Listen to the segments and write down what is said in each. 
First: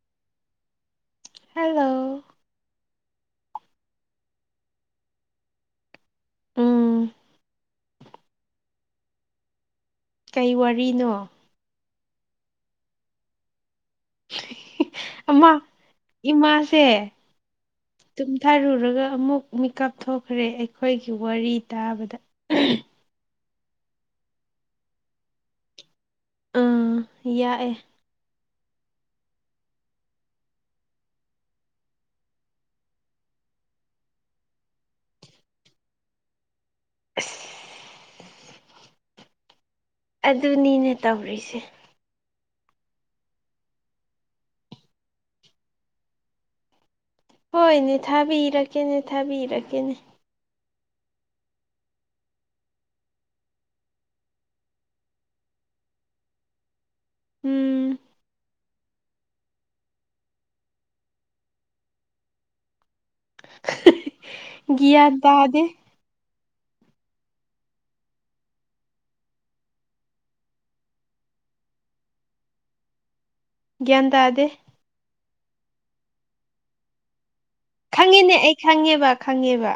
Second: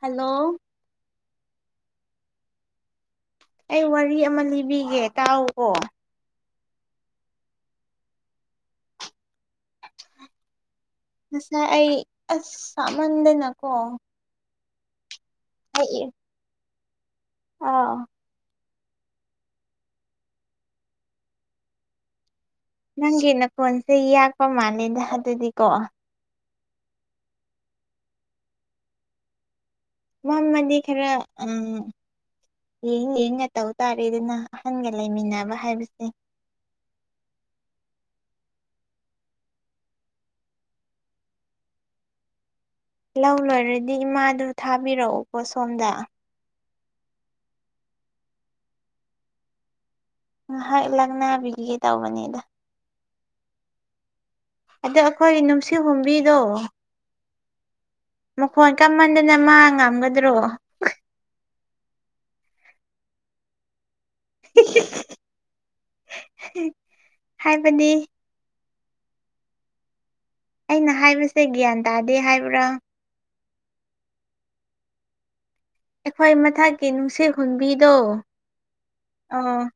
hello hello ꯑꯩ ꯋꯥꯔꯤ ꯑꯃ ꯂꯤꯕꯤꯒꯦ ꯇꯥꯎꯋꯣ ꯎꯝ ꯀꯩ ꯋꯥꯔꯤꯅꯣ ꯉꯁꯥꯏ ꯑꯩ ꯑꯁ ꯁꯥꯃꯟꯗꯅꯀꯣ ꯑꯃ ꯑꯩ ꯏꯃꯥꯁꯦ ꯑꯥ ꯇꯨꯝꯊꯔꯨꯔ ꯑꯗꯨꯒ ꯑꯃꯨꯛ ꯃꯤꯀꯞ ꯊꯣꯛꯈ꯭ꯔꯦ ꯑꯩꯈꯣꯏꯒꯤ ꯋꯥꯔꯤ ꯇꯥꯕꯗ ꯅꯪꯒꯤ ꯅꯀꯣꯟꯁꯦ ꯌꯥꯛꯄ ꯃꯥꯜꯂꯦꯗ ꯑꯗꯨꯗꯤꯀꯣ ꯑꯝ ꯌꯥꯛꯑꯦ ꯃꯝꯃꯗꯤ ꯈꯔ ꯎꯝ ꯌꯦꯡ ꯌꯦꯡꯒ ꯇꯧ ꯇꯥꯔꯦꯗꯨꯅ ꯑꯍꯟꯒ ꯂꯩꯃꯤꯟꯅꯕ ꯍꯥꯏꯕꯁꯦ ꯑꯁ ꯑꯗꯨꯅꯤꯅꯦ ꯇꯧꯔꯤꯁꯦ ꯂꯧ ꯂꯣꯏꯔꯗꯤ ꯏꯃꯥꯗꯨ ꯊꯥꯕꯤꯔꯛꯑꯨꯀꯣ ꯁꯣꯝꯗ ꯍꯣꯏꯅꯦ ꯊꯥꯕꯤꯔꯛꯀꯦꯅꯦ ꯊꯥꯕꯤꯔꯛꯀꯦꯅꯦ ꯉꯥꯏꯍꯥꯛ ꯂꯛꯅꯥꯕꯤꯈꯤꯒꯦ ꯇꯧꯕꯅꯦꯗ ꯑꯗ ꯑꯩꯈꯣꯏꯒꯤ ꯅꯨꯡꯁꯤ ꯍꯨꯝꯕꯤꯗꯣ ꯎꯝ ꯑꯩꯈꯣꯏ ꯀꯃꯟꯗꯅ ꯃꯥ ꯉꯝꯒꯗ꯭ꯔꯣ ꯌꯥ ꯗꯗꯦ ꯍꯥꯏꯕꯗꯤ ꯑꯩꯅ ꯍꯥꯏꯕꯁꯦ ꯒ꯭ꯌꯥꯟ ꯇꯥꯗꯦ ꯍꯥꯏꯕ꯭ꯔꯣ ꯒ꯭ꯌꯥꯟ ꯇꯥꯗꯦ ꯑꯩꯈꯣꯏ ꯃꯊꯛꯀꯤ ꯅꯨꯡꯁꯤꯠ ꯍꯨꯟꯕꯤꯗꯣ ꯈꯪꯉꯤꯅꯦ ꯑꯩ ꯈꯪꯉꯦꯕ ꯑꯣ ꯈꯪꯉꯦꯕ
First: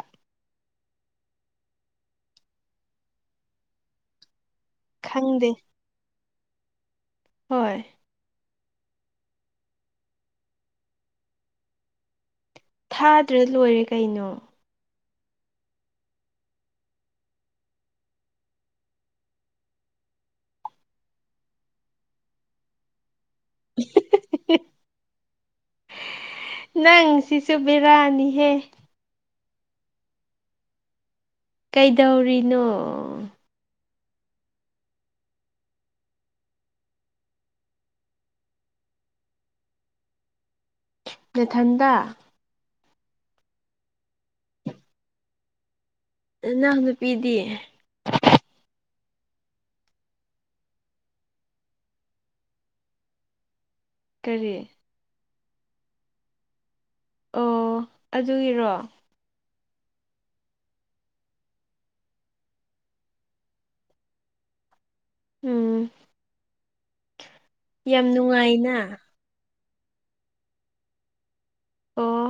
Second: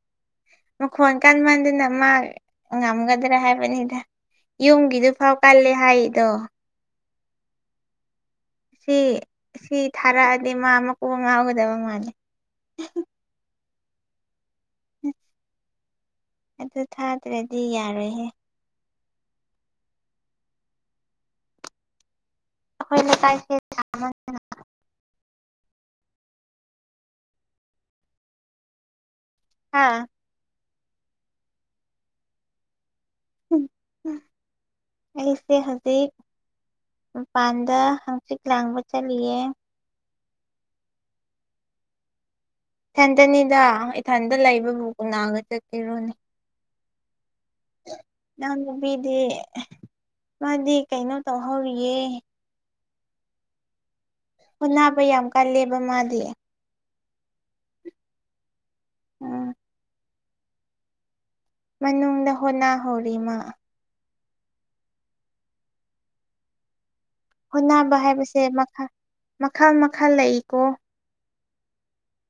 ꯃꯈꯣꯟ ꯀꯟꯃꯟꯗꯅ ꯃꯥ ꯉꯝꯒꯗ꯭ꯔꯥ ꯍꯥꯏꯕꯅꯤꯗ ꯌꯨꯝꯒꯤꯗꯨ ꯐꯥꯎ ꯈꯪꯗꯦ ꯀꯜꯂꯦ ꯍꯥꯏꯗꯣ ꯍꯣꯏ ꯁꯤ ꯁꯤ ꯊꯥꯔꯛꯑꯗꯤ ꯃꯥ ꯃꯀꯣꯛ ꯉꯥꯎꯒꯗꯕ ꯃꯥꯜꯂꯦ ꯊꯥꯗ꯭ꯔꯦ ꯂꯣꯏꯔꯦ ꯀꯩꯅꯣ ꯎ ꯑꯗꯨ ꯊꯥꯗ꯭ꯔꯗꯤ ꯌꯥꯔꯣꯏꯍꯦ ꯑꯩꯈꯣꯏꯅ ꯇꯥꯏ [unintelligible] ꯅꯪꯁꯤꯁꯨ ꯕꯦꯔꯥꯅꯤꯍꯦ ꯍꯥ ꯀꯩꯗꯧꯔꯤꯅꯣ ꯑꯩꯁꯦ ꯍꯧꯖꯤꯛ ꯃꯄꯥꯟꯗ ꯍꯪꯆꯤꯛ ꯂꯥꯡꯕ ꯆꯠꯂꯤꯌꯦ ꯅꯊꯟꯗ ꯢꯊꯟꯇꯅꯤꯗ ꯏꯊꯟꯇ ꯂꯩꯕꯕꯨ ꯀꯅꯥꯒ ꯆꯠꯄꯤꯔꯨꯅꯤ ꯅꯅꯥꯎ ꯅꯨꯄꯤꯗꯤ ꯢꯅꯥꯎ ꯏꯨꯄꯤꯗꯤ ꯃꯥꯗꯤ ꯀꯩꯅꯣ ꯇꯧꯍꯧꯔꯤꯌꯦ ꯀꯔꯤ ꯍꯣꯟꯅꯕ ꯌꯥꯝ ꯀꯜꯂꯦꯕ ꯃꯥꯗꯤ ꯑꯣ ꯑꯗꯨꯒꯤꯔꯣ ꯎꯝ ꯃꯅꯨꯡꯗ ꯍꯣꯠꯅꯍꯧꯔꯤ ꯃꯥ ꯎꯝ ꯍꯣꯠꯅꯕ ꯌꯥꯝ ꯍꯥꯏꯕꯁꯦ ꯅꯨꯡꯉꯥꯏꯅ ꯃꯈꯜ ꯃꯈꯜ ꯃꯈꯜ ꯂꯩꯏꯀꯣ ꯑꯣ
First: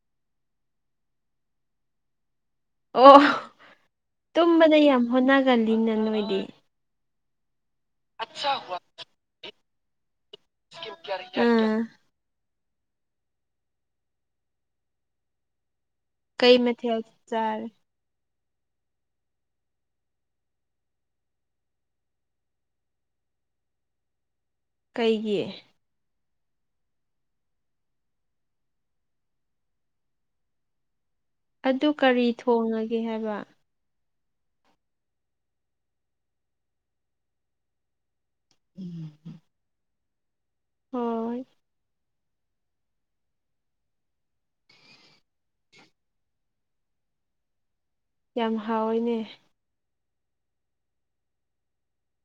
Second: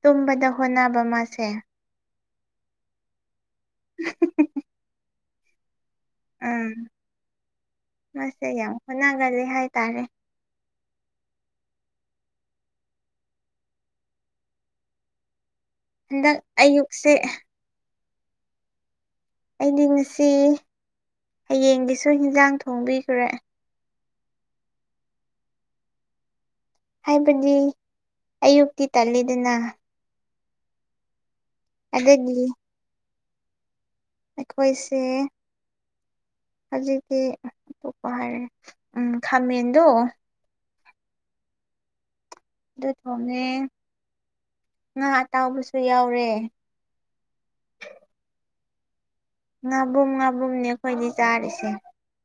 ꯇꯨꯝꯕꯗ ꯍꯣꯠꯅꯕ ꯃꯥꯁꯦ ꯑꯣ ꯇꯨꯝꯕꯗ ꯌꯥꯝ ꯍꯣꯠꯅꯒꯜꯂꯤꯅ ꯅꯣꯏꯗꯤ ꯃꯁꯦ ꯌꯥꯎ ꯍꯅꯒꯜꯂꯤ ꯍꯥꯏ ꯇꯔꯦ ꯎꯝ ꯍꯟꯗꯛ ꯀꯩ ꯃꯊꯦꯜ ꯑꯌꯨꯛꯁꯦ ꯆꯥꯔꯦ ꯑꯩꯗꯤ ꯉꯁꯤ ꯍꯌꯦꯡꯒꯤꯁꯨ ꯏꯟꯁꯥꯡ ꯊꯣꯡꯕꯤꯈ꯭ꯔꯦ ꯀꯩꯒꯤ ꯍꯥꯏꯕꯗꯤ ꯑꯌꯨꯛꯇꯤ ꯇꯜꯂꯤꯗꯅ ꯑꯗꯨ ꯀꯔꯤ ꯑꯗꯒꯤ ꯊꯣꯡꯉꯒꯦ ꯍꯥꯏꯕ ꯑꯩꯈꯣꯏꯁꯦ ꯍꯧꯖꯤꯛꯇꯤ ꯑꯇꯣꯛꯄ ꯍꯥꯏꯔꯦ ꯎꯝ ꯈꯃꯗꯨ ꯍꯣꯏ ꯑꯗꯨ ꯊꯣꯡꯉꯦ ꯉꯥ ꯑꯇꯥꯎꯕꯁꯨ ꯌꯥꯎꯔꯦ ꯌꯥꯝ ꯍꯥꯎꯏꯅꯦ ꯉꯥꯕꯨꯝ ꯉꯥꯕꯨꯝꯅꯦ ꯑꯩꯈꯣꯏꯗꯤ ꯆꯥꯔꯤꯁꯦ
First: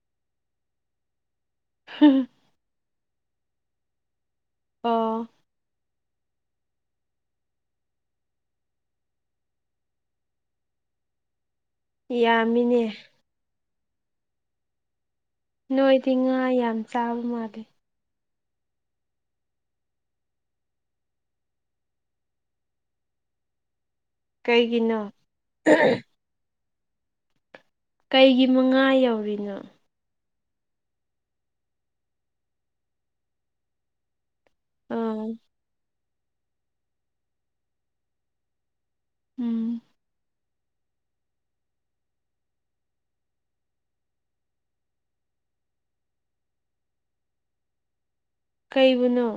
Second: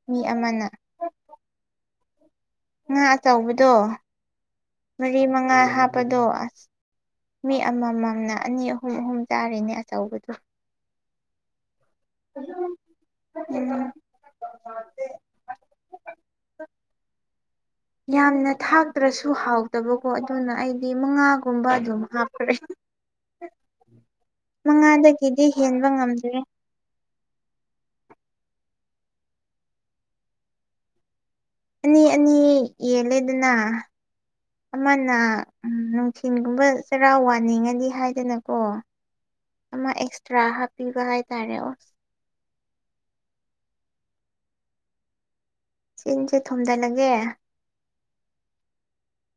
ꯃꯤ ꯑꯃꯅ [inaudible] ꯉꯥ ꯑꯆꯧꯕꯗꯣ ꯃꯔꯤ ꯑꯣ ꯃꯉꯥ ꯍꯥꯞꯄꯗꯣ ꯑꯁ ꯃꯤ ꯑꯃꯃꯝꯅ ꯑꯅꯤ ꯑꯍꯨꯝ ꯑꯍꯨꯝ ꯆꯥꯔꯤꯅꯦ ꯑꯆꯧꯕꯗꯨ ꯌꯥꯝꯃꯤꯅꯦ ꯎꯝ [unintelligible] ꯅꯣꯏꯗꯤ ꯉꯥ ꯌꯥꯝ ꯆꯥꯕ ꯃꯥꯜꯂꯦ ꯌꯥꯝꯅ ꯊꯥꯛꯇ꯭ꯔꯁꯨ ꯍꯥꯎꯇꯕꯀꯣ ꯑꯗꯨꯅ ꯑꯩꯗꯤ ꯃꯉꯥꯒꯨꯝꯕ ꯑꯗꯨꯝ ꯍꯥꯞꯈ꯭ꯔꯦ [unintelligible] ꯀꯩꯒꯤꯅꯣ ꯃꯉꯥꯗꯒꯤꯗꯤ ꯍꯦꯟꯕ ꯉꯝꯗ꯭ꯔꯦ ꯀꯩꯒꯤ ꯃꯉꯥ ꯌꯧꯔꯤꯅꯣ ꯑꯅꯤ ꯑꯅꯤ ꯌꯦꯜꯂꯦꯗꯅ ꯑꯃꯅ ꯑꯥ ꯅꯨꯡꯊꯤꯟꯒꯨꯝꯕ ꯆꯔꯥ ꯋꯥꯅꯤꯡꯉꯗꯤ ꯍꯥꯏꯗꯅꯀꯣ ꯎꯝ ꯑꯃ ꯑꯦꯛꯁꯇ꯭ꯔꯥ ꯄꯤꯕ ꯍꯥꯏ ꯇꯥꯔꯦꯑꯣꯣ ꯆꯤꯟꯁꯦ ꯊꯣꯝꯖꯤꯜꯂꯒꯦ ꯀꯩꯕꯨꯅꯣ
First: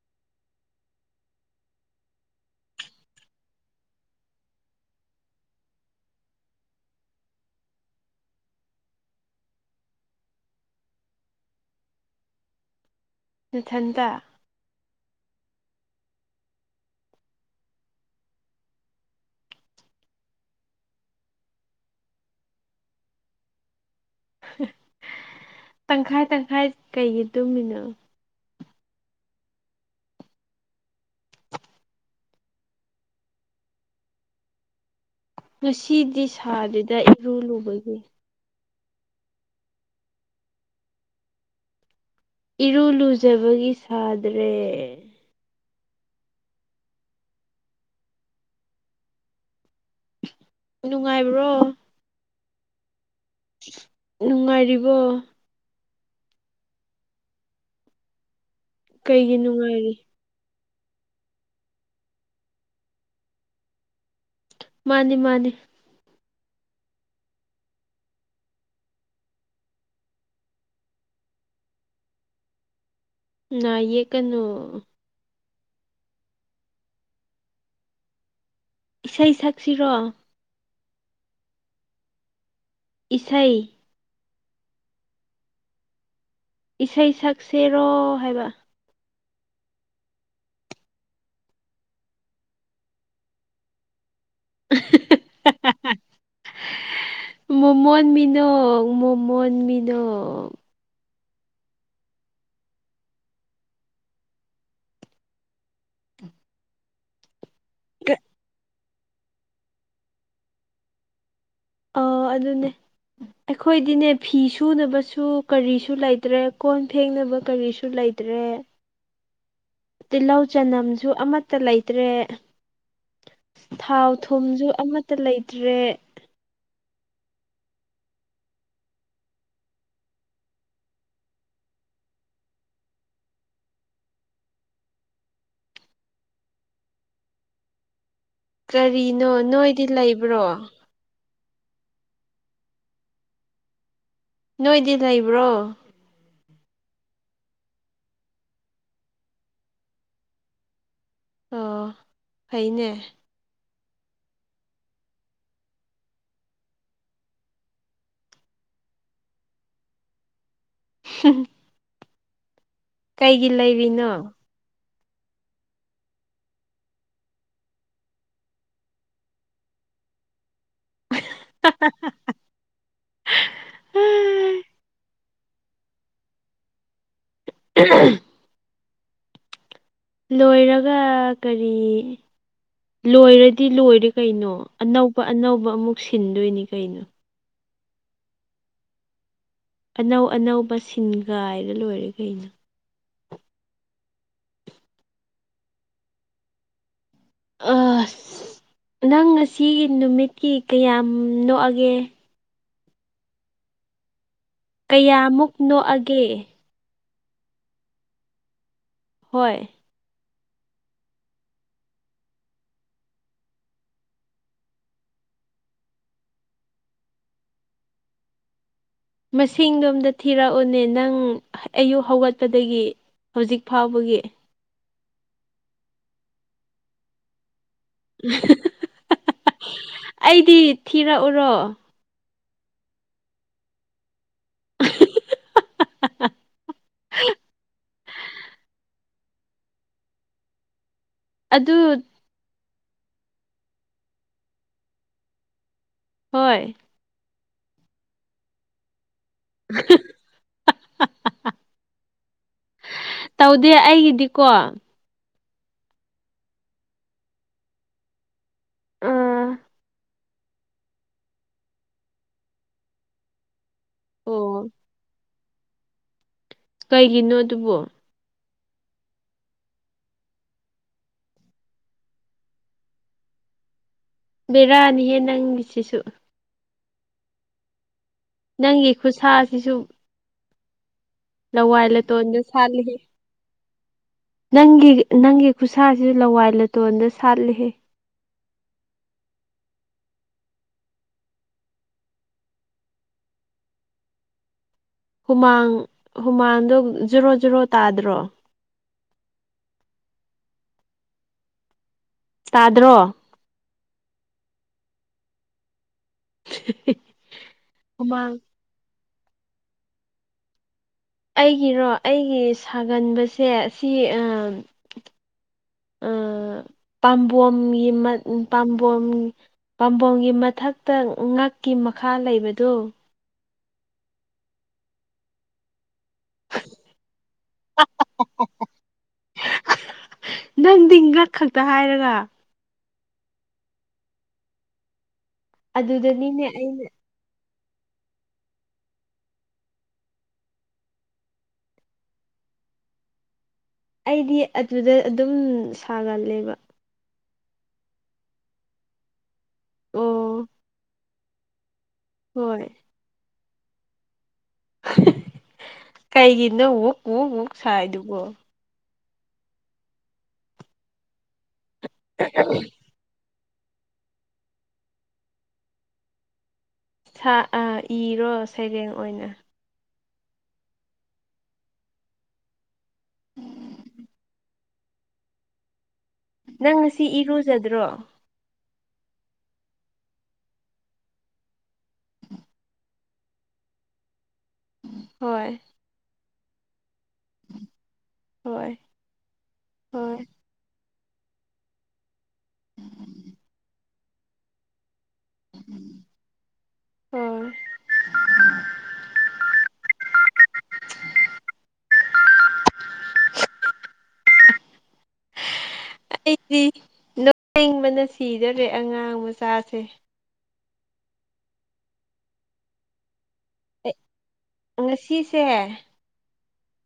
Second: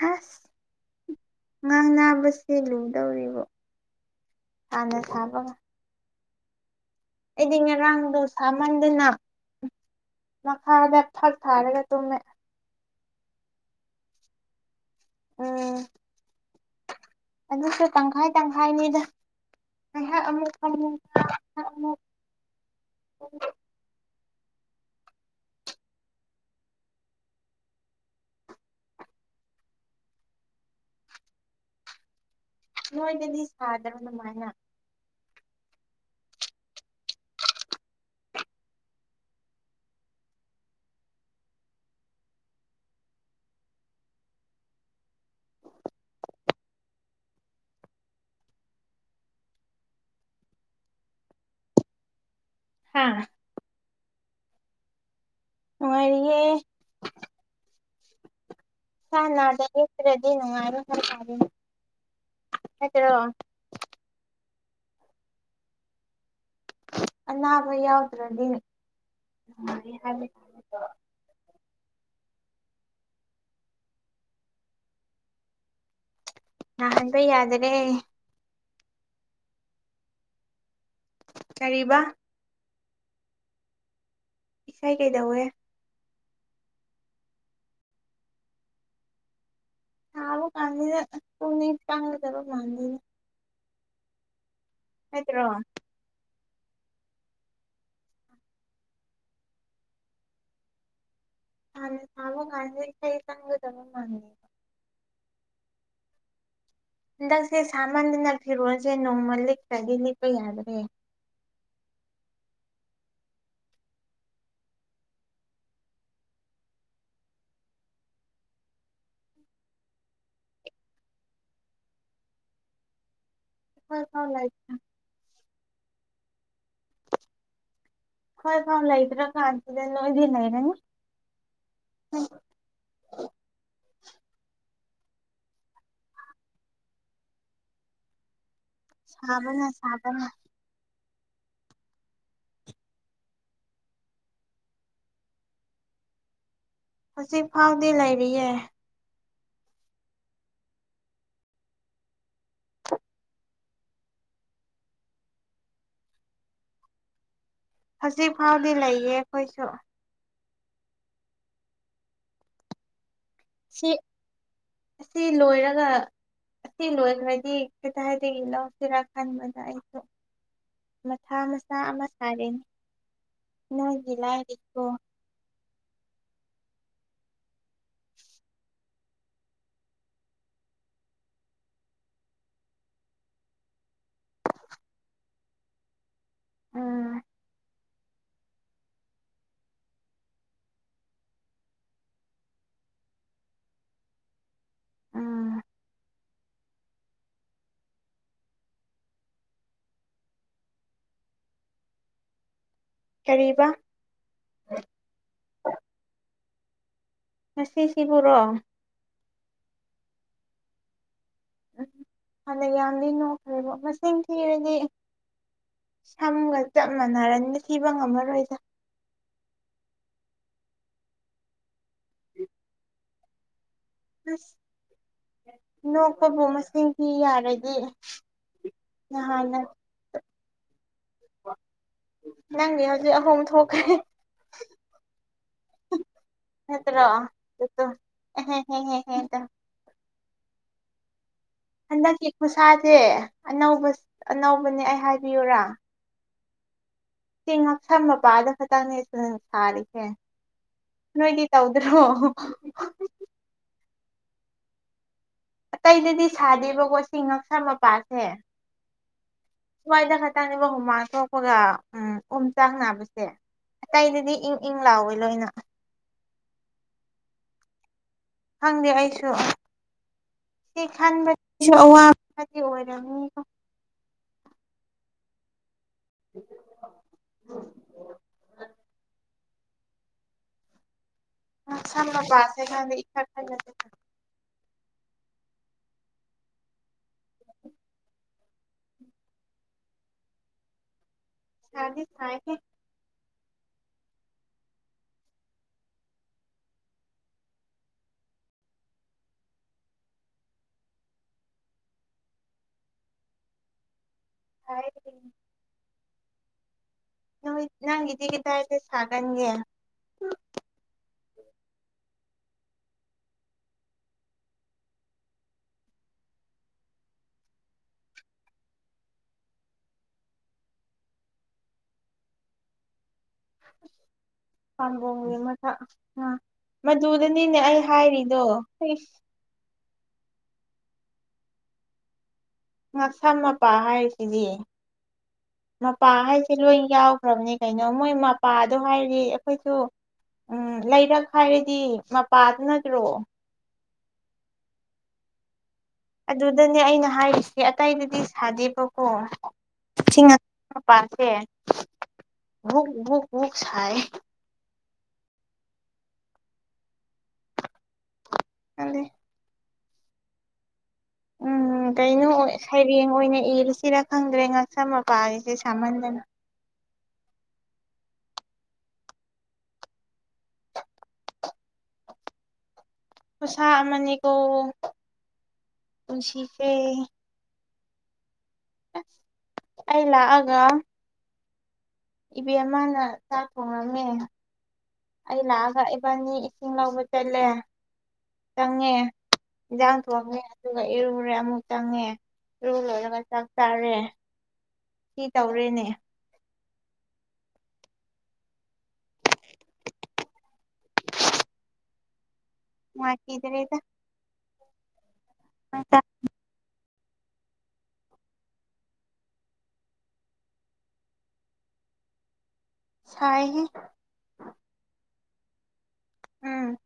ꯍꯁ ꯉꯥꯡ ꯅꯥꯕꯁꯦ ꯂꯨꯗꯧꯔꯤꯕꯣ ꯍꯥꯟꯅ ꯁꯥꯕꯒ ꯑꯩꯗꯤ ꯉꯔꯥꯡꯗꯣ ꯁꯥꯃꯟꯗꯅ ꯃꯈꯥꯗ ꯐꯛ ꯊꯥꯔꯒ ꯇꯨꯝꯃꯦ ꯃꯊꯟꯇ ꯎꯝ ꯑꯗꯨꯁꯨ ꯇꯪꯈꯥꯏ ꯇꯪꯈꯥꯏꯅꯤꯗ [unintelligible] ꯇꯪꯈꯥꯏ ꯇꯪꯈꯥꯏ ꯀꯩꯒꯤ ꯇꯨꯝꯃꯤꯅꯣ ꯅꯣꯏꯗꯗꯤ ꯁꯥꯗ꯭ꯔ ꯑꯗꯨꯃꯥꯏꯅ ꯉꯁꯤꯗꯤ ꯁꯥꯗ꯭ꯔꯤꯗ ꯏꯔꯨ ꯂꯨꯕꯒꯤ ꯏꯔꯨ ꯂꯨꯖꯕꯒꯤ ꯁꯥꯗ꯭ꯔꯦ ꯅꯨꯡꯉꯥꯏꯕ꯭ꯔꯣ ꯍꯥꯥ ꯅꯨꯡꯉꯥꯏꯔꯤꯕꯣ ꯉꯅꯨꯡꯉꯥꯏꯔꯤꯌꯦꯦ ꯀꯩꯒꯤ ꯆꯅꯗ ꯅꯨꯡꯉꯥꯏꯔꯤ ꯏꯠꯇ꯭ꯔꯦꯗꯤ ꯅ ꯃꯥꯔ ꯍꯥꯏꯠꯇ꯭ꯔꯣ ꯃꯥꯅꯤ ꯃꯥꯅꯤ ꯑꯅꯥꯕ ꯌꯥꯎꯗ꯭ꯔꯗꯤ ꯅꯥ ꯌꯦꯛꯀꯅꯨ ꯅꯥꯍꯟꯕ ꯌꯥꯗꯔꯦ ꯏꯁꯩ ꯁꯛꯁꯤꯔꯣ ꯀꯔꯤꯕ ꯏꯁꯩ ꯏꯁꯩ ꯀꯩꯗꯧꯋꯦ ꯏꯁꯩ ꯁꯛꯁꯦꯔꯣ ꯍꯥꯏꯕ ꯁꯥꯕ ꯀꯥꯟꯁꯤꯗ ꯄꯨꯛꯅꯤꯡ ꯆꯪꯒꯗꯕ ꯃꯥꯟꯗꯦꯅꯦ ꯍꯥꯏꯗ꯭ꯔꯣ ꯃꯣꯃꯣꯟ ꯃꯤꯅꯣꯛ ꯃꯣꯃꯣꯟ ꯃꯤꯅꯣꯛ ꯁꯥꯅ ꯁꯥꯕ ꯀꯥꯟꯁꯤꯗ ꯢꯁꯩ ꯆꯪꯒꯗꯕ ꯃꯥꯟꯗꯦꯕ ꯍꯟꯗꯛꯁꯦ ꯁꯥꯃꯟꯗꯅ ꯐꯤꯔꯣꯜꯁꯦ ꯅꯣꯡꯃ ꯂꯤꯠꯈꯔꯗꯤ ꯂꯤꯠꯄ ꯌꯥꯗ꯭ꯔꯦ ꯑꯥ ꯑꯗꯨꯅꯦ ꯑꯩꯈꯣꯏꯗꯤꯅꯦ ꯐꯤ ꯁꯨꯅꯕꯁꯨ ꯀꯔꯤꯁꯨ ꯂꯩꯇ꯭ꯔꯦ ꯀꯣꯟ ꯐꯦꯡꯅꯕ ꯀꯔꯤꯁꯨ ꯂꯩ ꯂꯩꯇ꯭ꯔꯦ ꯇꯤꯜꯂꯧ ꯆꯅꯝꯁꯨ ꯑꯃꯠꯇ ꯂꯩꯇ꯭ꯔꯦ ꯑꯩꯈꯣꯏ ꯊꯥꯎ ꯐꯥꯎ ꯂꯩ ꯊꯨꯝꯁꯨ ꯑꯃꯠꯇ ꯂꯩꯇ꯭ꯔꯦ ꯍꯣꯏ ꯈꯥꯎ ꯂꯩꯇ꯭ꯔꯥ ꯀꯥꯟꯁꯤꯗ ꯅꯣꯏꯗꯤ ꯂꯩꯔꯅꯤ ꯍꯣꯏ ꯀꯔꯤꯅꯣ ꯁꯥꯕꯅ ꯅꯣꯏꯗꯤ ꯁꯥꯕꯅ ꯂꯩꯕ꯭ꯔꯣ ꯅꯣꯏꯗꯤ ꯂꯩꯕ꯭ꯔꯣ ꯍꯧꯖꯤꯛ ꯐꯥꯎꯗꯤ ꯂꯩꯔꯤꯌꯦ ꯑꯣ ꯐꯩꯅꯦ ꯍꯧꯖꯤꯛ ꯐꯥꯎꯗꯤ ꯂꯩꯌꯦ ꯑꯩꯈꯣꯏꯁꯨ [unintelligible] ꯀꯩꯒꯤ ꯁꯤ ꯂꯩꯔꯤꯅꯣ ꯑꯁꯤ ꯂꯣꯏꯔꯒ ꯑꯁꯤ ꯂꯣꯏꯒ꯭ꯔꯗꯤ ꯀꯗꯥꯗꯒꯤ ꯂꯧꯁꯤꯔ ꯈꯟꯕꯗ ꯑꯩꯁꯨ ꯃꯊꯥ ꯃꯆꯥ ꯑꯃ ꯁꯥꯔꯤꯅꯦ ꯅꯣꯏꯒꯤ ꯂꯥꯏꯔꯤꯀꯣ [unintelligible] ꯂꯣꯏꯔꯒ ꯀꯔꯤ ꯂꯣꯏꯔꯗꯤ ꯂꯣꯏꯔꯦ ꯀꯩꯅꯣ ꯑꯅꯧꯕ ꯑꯅꯧꯕ ꯑꯃꯨꯛ ꯁꯤꯟꯗꯣꯏꯅꯤ ꯀꯩꯅꯣ ꯎꯝ ꯑꯅꯧ ꯑꯅꯧꯕ ꯁꯤꯟꯒꯥꯏꯔ ꯂꯣꯏꯔꯦ ꯀꯩꯅꯣ ꯎꯝ ꯑꯁ ꯅꯪ ꯉꯁꯤ ꯅꯨꯃꯤꯠꯀꯤ ꯀꯌꯥꯝ ꯅꯣꯛꯑꯒꯦ ꯀꯔꯤꯕ ꯀꯌꯥꯃꯨꯛ ꯅꯣꯛꯑꯒꯦ ꯉꯁꯤꯁꯤꯕꯨꯔꯣ ꯍꯣꯏ ꯎꯝ ꯐꯅ ꯌꯥꯝꯗꯤ ꯅꯣꯛꯈ꯭ꯔꯦꯕꯣ ꯃꯁꯤꯡ ꯊꯤꯔꯗꯤ ꯁꯝꯒ ꯆꯞ ꯃꯥꯟꯅꯔꯅꯤ ꯊꯤꯕ ꯉꯝꯃꯔꯣꯏꯗ ꯃꯁꯤꯡꯗ ꯑꯝꯗ ꯊꯤꯔꯛꯎꯅꯦ ꯅꯪ ꯑꯌꯨꯛ ꯍꯧꯒꯠꯄꯗꯒꯤ ꯍꯧꯖꯤꯛ ꯐꯥꯎꯕꯒꯤ ꯑꯁ ꯅꯣꯛꯄꯕꯨ ꯃꯁꯤꯡ ꯊꯤ ꯌꯥꯔ ꯗꯤ ꯅꯍꯥꯟꯅ ꯊꯣ ꯊꯤꯔꯛꯎꯔꯣ ꯅꯪꯅꯦ ꯍꯧꯖꯤꯛ ꯑꯍꯨꯝ ꯊꯣꯛꯈ꯭ꯔꯦ ꯅꯠꯅꯇ꯭ꯔꯣ ꯑꯍꯦ ꯍꯦ ꯍꯦ ꯍꯦ ꯗꯣ ꯑꯗꯨ ꯇꯥꯗꯦ ꯑꯅꯧꯕ ꯑꯅꯧꯕꯅꯦ ꯑꯩ ꯍꯥꯏꯕꯤꯌꯨꯔꯥ ꯍꯣꯏ ꯆꯦꯡ ꯉꯛꯁꯝ ꯃꯄꯥꯗ ꯈꯛꯇꯪꯅꯦ ꯑꯗꯨ ꯁꯥꯔꯤꯁꯦ ꯅꯣꯏꯗꯤ ꯇꯧꯗ꯭ꯔꯣ ꯗꯤꯀꯣ ꯑꯇꯩꯗꯗꯤ ꯁꯥꯗꯦꯕꯀꯣ ꯁꯤ ꯉꯛꯁꯥ ꯃꯄꯥꯁꯦ ꯁ꯭ꯋꯥꯏꯗ ꯈꯛꯇꯪꯅꯦꯕ ꯍꯨꯃꯥꯡ ꯊꯣꯛꯣꯛꯄꯒ ꯎꯝ ꯎꯝ ꯆꯥꯛ ꯅꯥꯕꯁꯦ ꯑꯇꯩꯗꯗꯤ ꯏꯪ ꯏꯪ ꯂꯥꯎꯋꯏ ꯂꯣꯏꯅ ꯀꯩꯒꯤꯅꯣ ꯑꯗꯨꯕꯣ ꯈꯪꯗꯦ ꯑꯩꯁꯨ ꯁꯤ ꯈꯟꯕꯁꯨ ꯑꯋꯥꯕꯗꯤ ꯑꯣꯏꯔꯝꯅꯤ ꯕꯦꯔꯥꯅꯤꯍꯦ ꯅꯪꯁꯤꯁꯨ [unintelligible] ꯅꯪꯒꯤ ꯈꯨꯠꯁꯥꯁꯤꯁꯨ ꯑꯁꯝ ꯂꯋꯥꯏꯂꯇꯣꯟꯗ ꯃꯄꯥꯁꯦ ꯁꯥꯠꯂꯤ ꯈꯪꯗꯦ ꯏꯊꯛ ꯊꯛꯅꯗꯦ ꯅꯪꯒꯤ ꯅꯪꯒꯤ ꯈꯨꯠꯁꯥꯁꯤ ꯂꯋꯥꯏ ꯂꯨꯇꯣꯟꯗ ꯁꯥꯠꯂꯤꯍꯦ ꯁꯥꯗꯤ ꯁꯥꯏꯍꯦ ꯍꯨꯃꯥꯡ ꯍꯨꯃꯥꯡꯗꯣ ꯖꯔꯣ ꯖꯔꯣ ꯇꯥꯗ꯭ꯔꯣ [inaudible] ꯇꯥꯗ꯭ꯔꯣ ꯍꯥꯏ [unintelligible] ꯅ ꯍꯨꯃꯥꯡ ꯅꯪꯒꯤꯗꯤꯒꯤꯗꯥ ꯍꯥꯏꯁꯦ ꯁꯥꯒꯟꯒꯦ ꯑꯩꯒꯤꯔꯣ ꯑꯩꯒꯤ ꯁꯥꯒꯟꯕꯁꯦ ꯁꯤ ꯄꯥꯝꯕꯣꯝꯒꯤ ꯄꯥꯝꯕꯣꯝ ꯄꯥꯝꯕꯣꯝꯒꯤ ꯃꯊꯛꯇ ꯉꯛꯀꯤ ꯃꯈꯥ ꯂꯩꯕꯗꯨ ꯍꯃ ꯊ ꯃꯗꯨꯗꯅꯤꯅꯦ ꯑꯩ ꯍꯥꯏꯔꯤꯗꯣ ꯅꯪꯗꯤ ꯉꯛ ꯈꯛꯇ ꯍꯥꯏꯔꯒ ꯉꯛꯁꯝ ꯃꯄꯥ ꯍꯥꯏꯔꯤꯁꯤꯗꯤ ꯃꯄꯥ ꯑꯗꯨꯗꯅꯤꯅꯦ ꯍꯥꯏꯁꯤ ꯂꯣꯏ ꯑꯩꯅ ꯌꯥꯎꯈ꯭ꯔꯕꯅꯤ ꯀꯩꯅꯣ ꯃꯣꯏ ꯃꯄꯥꯗꯣ ꯍꯥꯏꯔꯤ ꯑꯩꯈꯣꯏꯁꯨ ꯎꯝ ꯂꯩꯔꯛ ꯍꯥꯏꯔꯗꯤ ꯃꯄꯥꯗꯨ ꯅꯠꯇ꯭ꯔꯣ ꯑꯩꯗꯤ ꯑꯗꯨꯗ ꯑꯗꯨꯝ ꯁꯥꯒꯜꯂꯦꯕ ꯑꯗꯨꯗꯅꯦ ꯑꯩꯅ ꯍꯥꯏꯔꯤꯁꯦ ꯑꯇꯩꯗꯗꯤ ꯁꯥꯗꯦꯕꯀꯣ ꯁꯤꯡ ꯉꯛ ꯑꯣ ꯃꯄꯥꯁꯦ ꯍꯣꯏ ꯋꯨꯛ ꯋꯨꯛ ꯋꯨꯛ ꯁꯥꯏ ꯀꯩꯒꯤꯅꯣ ꯋꯨꯛ ꯋꯨꯛ ꯋꯨꯛ ꯁꯥꯏꯗꯨꯕꯣ ꯈꯪꯗꯦ ꯎꯝ ꯀꯩꯅꯣ ꯁꯩꯔꯦꯡ ꯑꯣꯏꯅ ꯏꯔꯁꯤꯔ ꯈꯪꯗ꯭ꯔꯦ ꯉꯛꯁꯝ ꯃꯄꯥꯥꯁꯤꯁꯨ ꯁꯥꯃꯟꯗꯅ ꯁꯥ ꯑꯥ ꯏꯔꯣ ꯁꯩꯔꯦꯡ ꯑꯣꯏꯅ ꯈꯨꯁꯥꯥ ꯑꯃꯅꯤ ꯀꯣ ꯅꯪ ꯉꯁꯤ ꯏꯔꯨꯖꯗ꯭ꯔꯣ ꯑꯁ ꯑꯩ ꯂꯛꯑꯒ ꯏꯕꯦꯝꯃꯅ ꯆꯥꯛ ꯊꯣꯡꯉꯝꯃꯦ ꯑꯩ ꯍꯣꯏ ꯂꯥꯛꯑꯒ ꯏꯕꯥꯅꯤ ꯏꯁꯤꯡ ꯂꯧꯕ ꯆꯠꯂꯦ ꯍꯣꯏ ꯆꯪꯉꯦ ꯏꯟꯁꯥꯡ ꯍꯣꯏ ꯊꯣꯡꯉꯦ ꯑꯗꯨ ꯑꯗꯨꯒ ꯏꯔꯨꯔꯦ ꯑꯃꯨꯛ ꯆꯪꯉꯦ ꯏꯔꯨ ꯂꯣꯏꯔꯒ ꯆꯥꯛ ꯆꯥꯔꯦ ꯁꯤ ꯇꯧꯔꯦꯅꯦ ꯎꯝ [unintelligible] ꯅꯨꯡꯉꯥꯏꯈꯤꯗ꯭ꯔꯦꯗ ꯑꯩꯗꯤ ꯅꯣꯛꯅꯤꯡꯕꯅ ꯁꯤꯗꯔꯦ ꯑꯉꯥꯡ ꯃꯆꯥꯁꯦ ꯁꯥꯏꯍꯦ ꯎ ꯉꯁꯤꯁꯦ ꯎꯝ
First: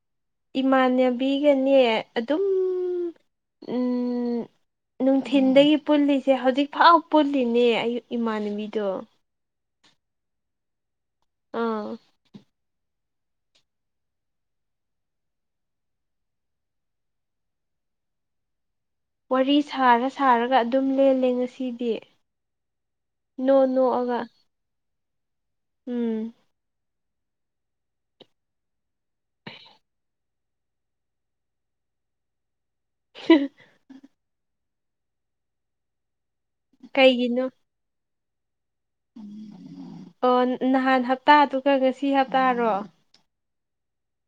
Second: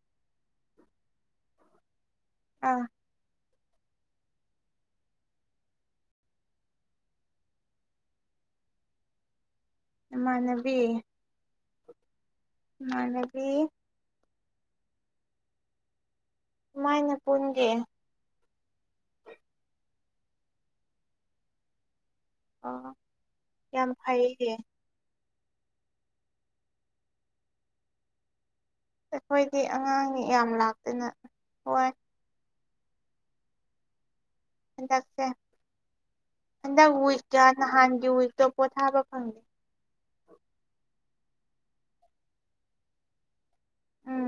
ꯏꯃꯥꯟꯅꯕꯤꯒꯅꯦ ꯑꯗꯨꯝ ꯑꯥ ꯅꯨꯡꯊꯤꯟꯗꯒꯤ ꯄꯨꯜꯂꯤꯁꯦ ꯍꯧꯖꯤꯛꯐꯥꯎ ꯄꯨꯜꯂꯤꯅꯦ ꯑꯌꯨꯛ ꯏꯃꯥꯟꯅꯕꯤꯗꯣ ꯅꯃꯥꯟꯅꯕꯤ ꯑꯥ ꯅꯃꯥꯟꯅꯕꯤ ꯃꯥꯏ ꯄꯨꯟꯒꯦ ꯋꯥꯔꯤ ꯁꯥꯔ ꯁꯥꯔꯒ ꯑꯗꯨꯝ ꯂꯦꯜꯂꯦ ꯉꯁꯤꯗꯤ ꯑꯣ ꯅꯣꯛ ꯌꯥꯝ ꯅꯣꯛꯑꯒ ꯐꯩꯌꯦ ꯎꯝ ꯑꯩꯈꯣꯏꯒꯤ ꯑꯉꯥꯡꯅꯤ ꯌꯥꯝ ꯂꯥꯛꯇꯅ ꯍꯣꯏ [unintelligible] ꯍꯟꯗꯛꯁꯦ ꯍꯟꯗꯛ ꯋꯤꯛꯀ ꯀꯩꯒꯤꯅꯣ ꯅꯍꯥꯟꯒꯤ ꯋꯤꯛ ꯄꯣꯊꯥꯕ ꯐꯪꯗꯦ ꯑꯣ ꯅꯍꯥꯟ ꯍꯞꯇꯥꯗꯨꯒ ꯉꯁꯤ ꯍꯞꯇꯥꯔꯣ ꯎꯝ